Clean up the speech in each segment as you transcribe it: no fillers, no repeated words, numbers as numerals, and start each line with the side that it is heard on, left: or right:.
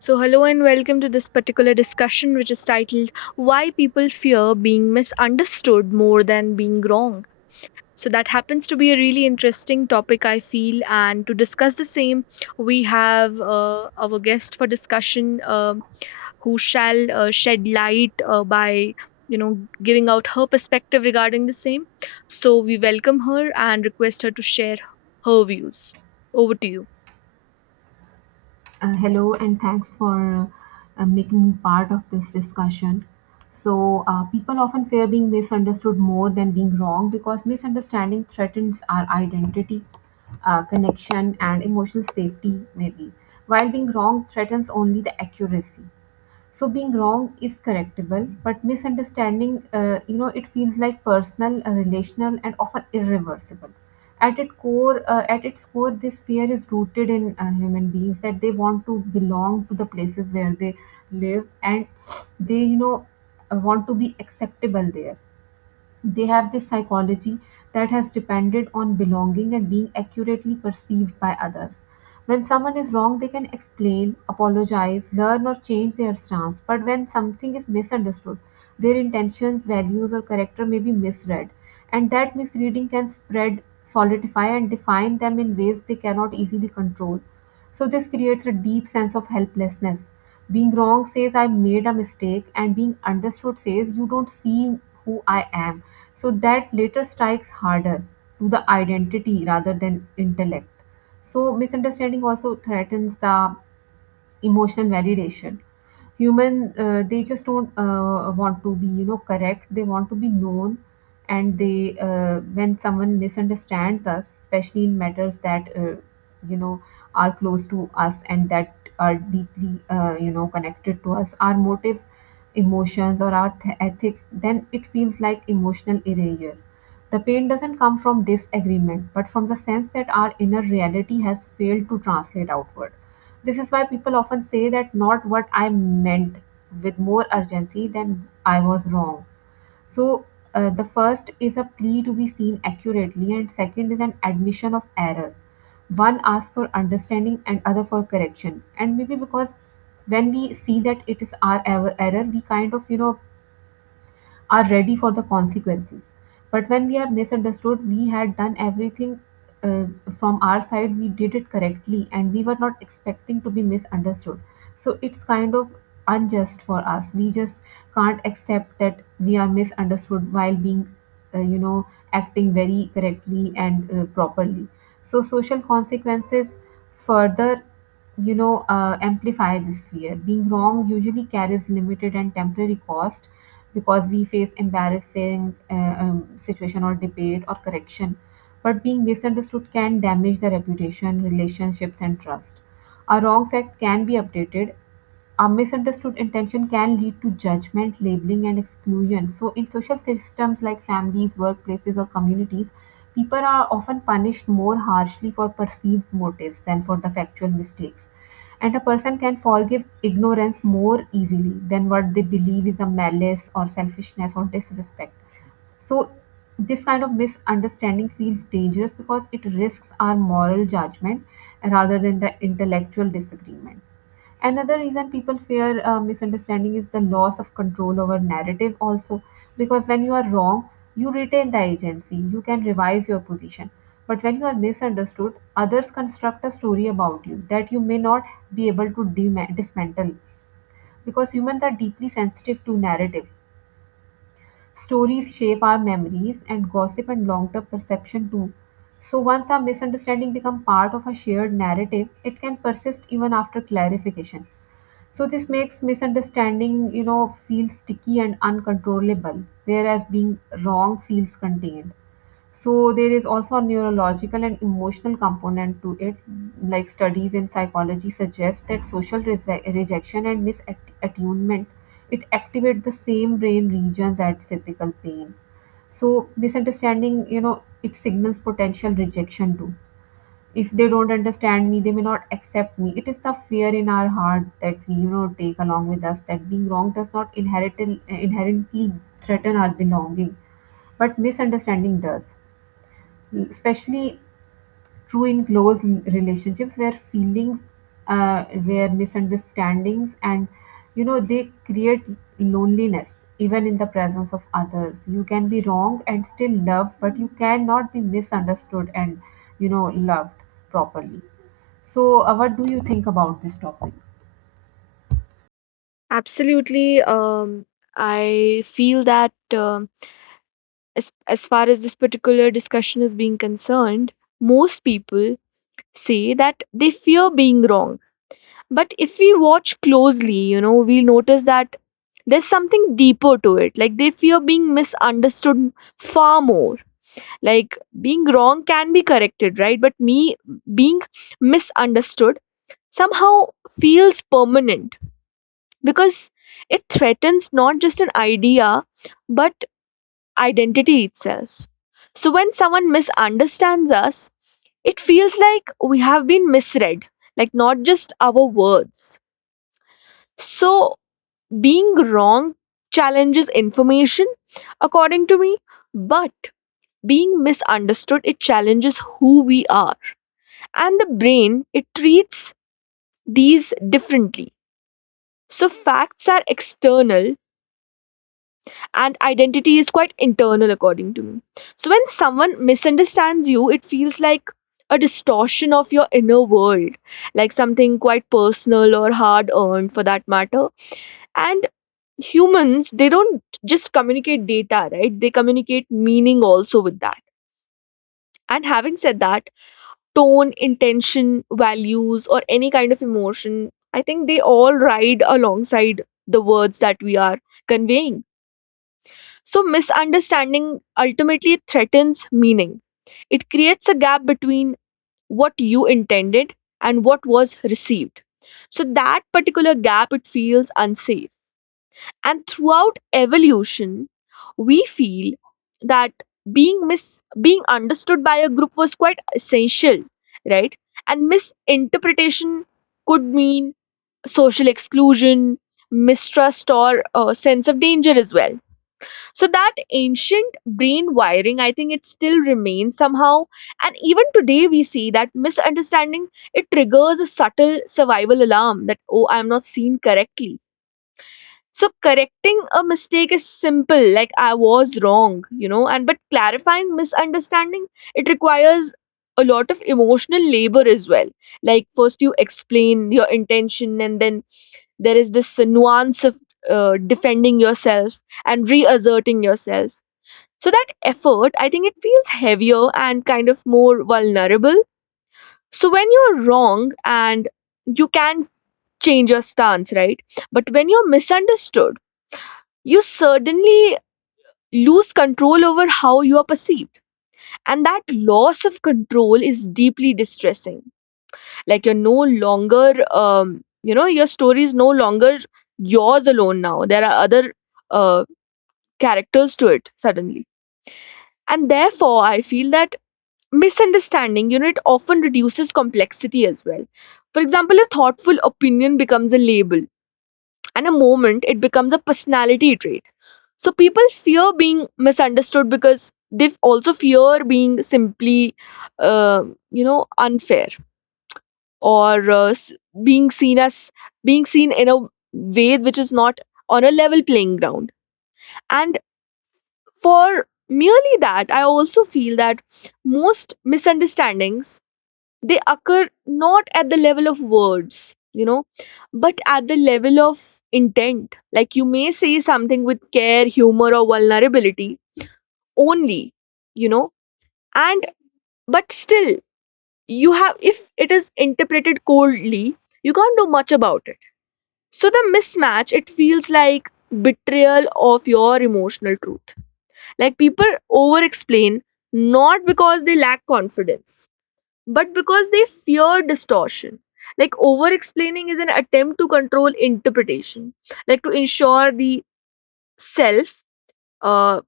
left: So, hello and welcome to this particular discussion, which is titled Why People Fear Being Misunderstood More Than Being Wrong. So, that happens to be a really interesting topic, I feel. And to discuss the same, we have our guest for discussion who shall shed light by you know giving out her perspective regarding the same, so we welcome her and request her to share her views. Over to you.
right: Hello, and thanks for making me part of this discussion. So, people often fear being misunderstood more than being wrong because misunderstanding threatens our identity, connection, and emotional safety, maybe, while being wrong threatens only the accuracy. So being wrong is correctable, but misunderstanding, you know, it feels like personal, relational, and often irreversible. At its core, this fear is rooted in human beings that they want to belong to the places where they live, and they you know want to be acceptable there. They have this psychology that has depended on belonging and being accurately perceived by others. When someone is wrong, they can explain, apologize, learn, or change their stance. But when something is misunderstood, their intentions, values, or character may be misread. And that misreading can spread, solidify, and define them in ways they cannot easily control. So this creates a deep sense of helplessness. Being wrong says I made a mistake, and being understood says you don't see who I am. So that later strikes harder to the identity rather than intellect. So misunderstanding also threatens the emotional validation. Human, they just don't want to be, correct. They want to be known, and they, when someone misunderstands us, especially in matters that, you know, are close to us, and that are deeply, connected to us, our motives, emotions, or our ethics, then it feels like emotional erasure. The pain doesn't come from disagreement, but from the sense that our inner reality has failed to translate outward. This is why people often say that not what I meant with more urgency than I was wrong. So the first is a plea to be seen accurately, and second is an admission of error. One asks for understanding and other for correction. And maybe because when we see that it is our error, we kind of, are ready for the consequences. But when we are misunderstood, we had done everything, uh, from our side, we did it correctly, and we were not expecting to be misunderstood. So it's kind of unjust for us. We just can't accept that we are misunderstood while being, acting very correctly and properly. So social consequences further, amplify this fear. Being wrong usually carries limited and temporary cost because we face embarrassing, situation or debate or correction, but being misunderstood can damage the reputation, relationships, and trust. A wrong fact can be updated, a misunderstood intention can lead to judgment, labeling, and exclusion. So, in social systems like families, workplaces, or communities, people are often punished more harshly for perceived motives than for the factual mistakes. And a person can forgive ignorance more easily than what they believe is a malice or selfishness or disrespect. So, this kind of misunderstanding feels dangerous because it risks our moral judgment rather than the intellectual disagreement. Another reason people fear misunderstanding is the loss of control over narrative, also, because when you are wrong, you retain the agency, you can revise your position. But when you are misunderstood, others construct a story about you that you may not be able to dismantle, because humans are deeply sensitive to narrative. Stories shape our memories and gossip and long term perception too. So once a misunderstanding becomes part of a shared narrative, it can persist even after clarification. So this makes misunderstanding, feel sticky and uncontrollable, whereas being wrong feels contained. So there is also a neurological and emotional component to it. Like studies in psychology suggest that social rejection and misattunement, it activate the same brain regions as physical pain. So misunderstanding, it signals potential rejection too. If they don't understand me, they may not accept me. It is the fear in our heart that we, take along with us, that being wrong does not inherently threaten our belonging, but misunderstanding does, especially true in close relationships where feelings, uh, where misunderstandings and, they create loneliness even in the presence of others. You can be wrong and still loved, but you cannot be misunderstood and, you know loved properly. So what do you think about this topic?
left: Absolutely. I feel that as far as this particular discussion is being concerned, most people say that they fear being wrong. But if we watch closely, you know, we'll notice that there's something deeper to it. Like, they fear being misunderstood far more. Like, being wrong can be corrected, right? But me being misunderstood somehow feels permanent, because it threatens not just an idea but identity itself. So when someone misunderstands us, it feels like we have been misread, like not just our words. So being wrong challenges information, according to me, but being misunderstood, it challenges who we are. And the brain, it treats these differently. So facts are external and identity is quite internal, according to me. So when someone misunderstands you, it feels like a distortion of your inner world, like something quite personal or hard earned for that matter. And humans, they don't just communicate data, right? They communicate meaning also with that. And having said that, tone, intention, values, or any kind of emotion, I think they all ride alongside the words that we are conveying. So, misunderstanding ultimately threatens meaning. It creates a gap between what you intended and what was received. So, that particular gap, it feels unsafe. And throughout evolution, we feel that being understood by a group was quite essential, right? And misinterpretation could mean social exclusion, mistrust, or sense of danger as well. So that ancient brain wiring, I think, it still remains somehow. And even today we see that misunderstanding, it triggers a subtle survival alarm, that oh, I'm not seen correctly. So correcting a mistake is simple, like I was wrong, you know. And but clarifying misunderstanding, it requires a lot of emotional labor as well. Like, first you explain your intention, and then there is this nuance of defending yourself and reasserting yourself. So that effort, I think it feels heavier and kind of more vulnerable. So when you're wrong, and you can change your stance, right? But when you're misunderstood, you certainly lose control over how you are perceived. And that loss of control is deeply distressing. Like, you're no longer, you know, your story is no longer yours alone now. There are other uh, characters to it suddenly. And therefore, I feel that misunderstanding, you know, it often reduces complexity as well. For example, a thoughtful opinion becomes a label, and a moment, it becomes a personality trait. So people fear being misunderstood because they also fear being simply, uh, you know, unfair, or being seen as being seen in a way which is not on a level playing ground. And for merely that, I also feel that most misunderstandings, they occur not at the level of words, you know, but at the level of intent. Like, you may say something with care, humor, or vulnerability only, you know, and but still, you have, if it is interpreted coldly, you can't do much about it. So the mismatch, it feels like betrayal of your emotional truth. Like, people over explain not because they lack confidence, but because they fear distortion. Like, over explaining is an attempt to control interpretation, like to ensure the self, uh,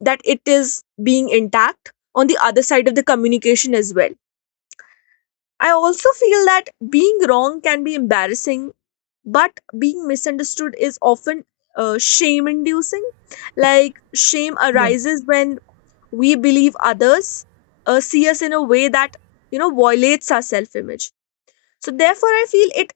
left: that it is being intact on the other side of the communication as well. I also feel that being wrong can be embarrassing, but being misunderstood is often shame inducing. Like, shame
right: Yes,
left: arises when we believe others see us in a way that, you know, violates our self image. So therefore, I feel it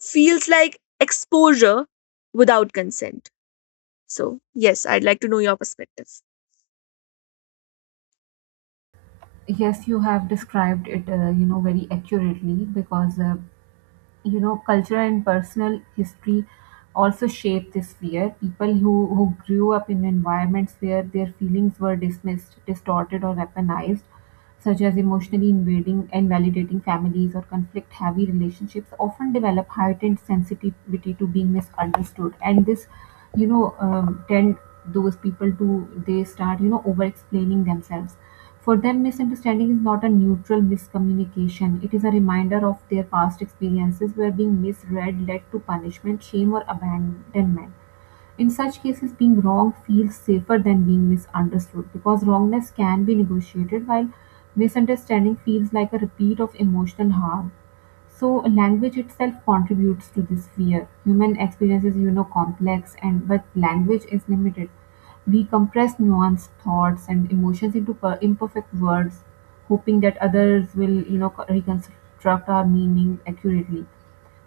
left: feels like exposure without consent. So yes, I'd like to know your perspective.
right: yes, you have described it, very accurately, because, cultural and personal history also shape this fear. People who grew up in environments where their feelings were dismissed, distorted, or weaponized, such as emotionally invading and validating families or conflict heavy relationships, often develop heightened sensitivity to being misunderstood, and this, tend, those people do, they start, over explaining themselves. For them, misunderstanding is not a neutral miscommunication, it is a reminder of their past experiences where being misread led to punishment, shame, or abandonment. In such cases, being wrong feels safer than being misunderstood, because wrongness can be negotiated, while misunderstanding feels like a repeat of emotional harm. So, language itself contributes to this fear. Human experience is, complex, and but language is limited. We compress nuanced thoughts and emotions into imperfect words, hoping that others will, reconstruct our meaning accurately.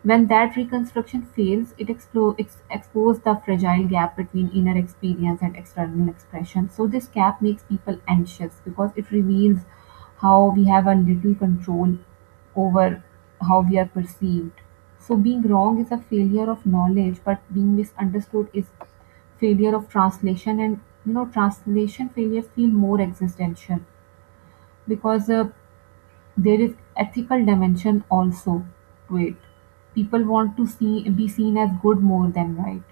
right: When that reconstruction fails, it exposes the fragile gap between inner experience and external expression. So this gap makes people anxious because it reveals how we have a little control over how we are perceived. So being wrong is a failure of knowledge, but being misunderstood is failure of translation, and, translation failures feel more existential, because there is ethical dimension also to it. People want to see be seen as good more than right.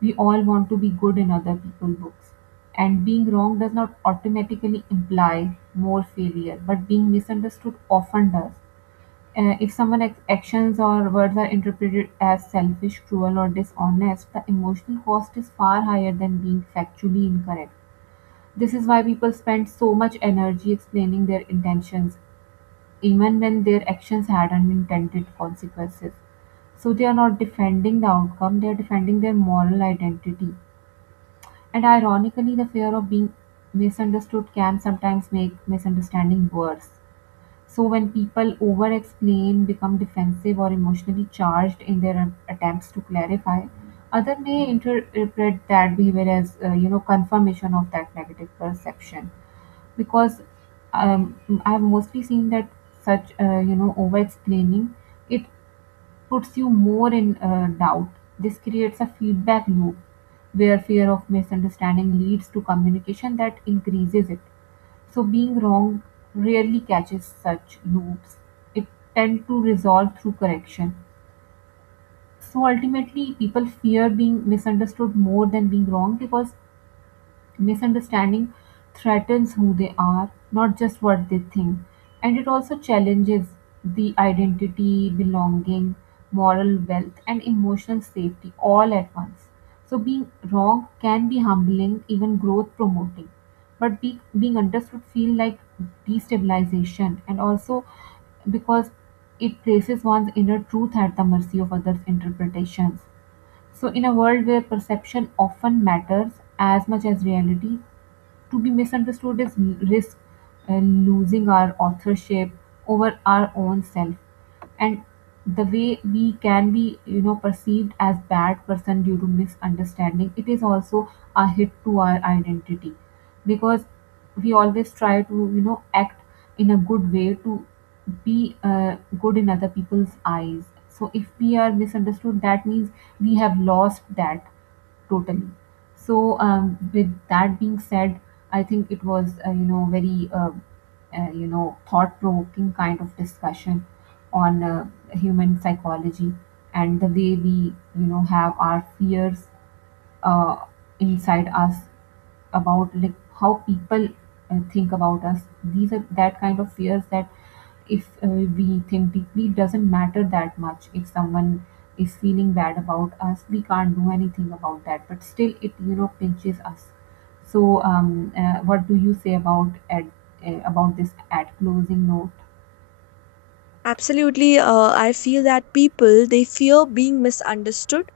right: We all want to be good in other people's books. And being wrong does not automatically imply more failure, but being misunderstood often does. If someone's actions or words are interpreted as selfish, cruel, or dishonest, the emotional cost is far higher than being factually incorrect. This is why people spend so much energy explaining their intentions, even when their actions had unintended consequences. So they are not defending the outcome, they are defending their moral identity. And ironically, the fear of being misunderstood can sometimes make misunderstanding worse. So when people over explain, become defensive, or emotionally charged in their attempts to clarify, other may interpret that behavior as, confirmation of that negative perception, because um, I've mostly seen that such, over explaining it puts you more in doubt. This creates a feedback loop where fear of misunderstanding leads to communication that increases it. So being wrong rarely catches such loops. It tend to resolve through correction. So ultimately people fear being misunderstood more than being wrong, because misunderstanding threatens who they are, not just what they think. And it also challenges the identity, belonging, moral wealth, and emotional safety all at once. So being wrong can be humbling, even growth promoting. But being understood feels like destabilization, and also because it places one's inner truth at the mercy of others' interpretations. So, in a world where perception often matters as much as reality, to be misunderstood is risk losing our authorship over our own self, and the way we can be, perceived as bad person due to misunderstanding, it is also a hit to our identity, because we always try to, act in a good way to be good in other people's eyes. So if we are misunderstood, that means we have lost that totally. So, with that being said, I think it was, thought-provoking kind of discussion on human psychology, and the way we, have our fears, uh, inside us, about like how people think about us. These are that kind of fears that, if we think deeply, it doesn't matter that much if someone is feeling bad about us. We can't do anything about that, but still it, pinches us. So what do you say about at, about this at closing note?
left: Absolutely. I feel that people, they fear being misunderstood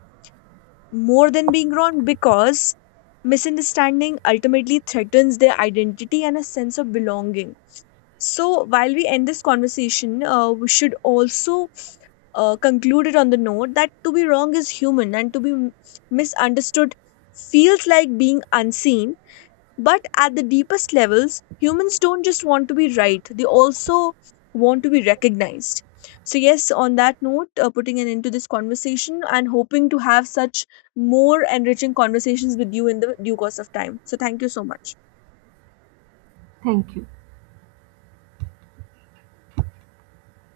left: more than being wrong because misunderstanding ultimately threatens their identity and a sense of belonging. So, while we end this conversation, we should also conclude it on the note that to be wrong is human, and to be misunderstood feels like being unseen. But at the deepest levels, humans don't just want to be right, they also want to be recognized. So, yes, on that note, putting an end to this conversation and hoping to have such more enriching conversations with you in the due course of time. So, thank you so much.
right: Thank you.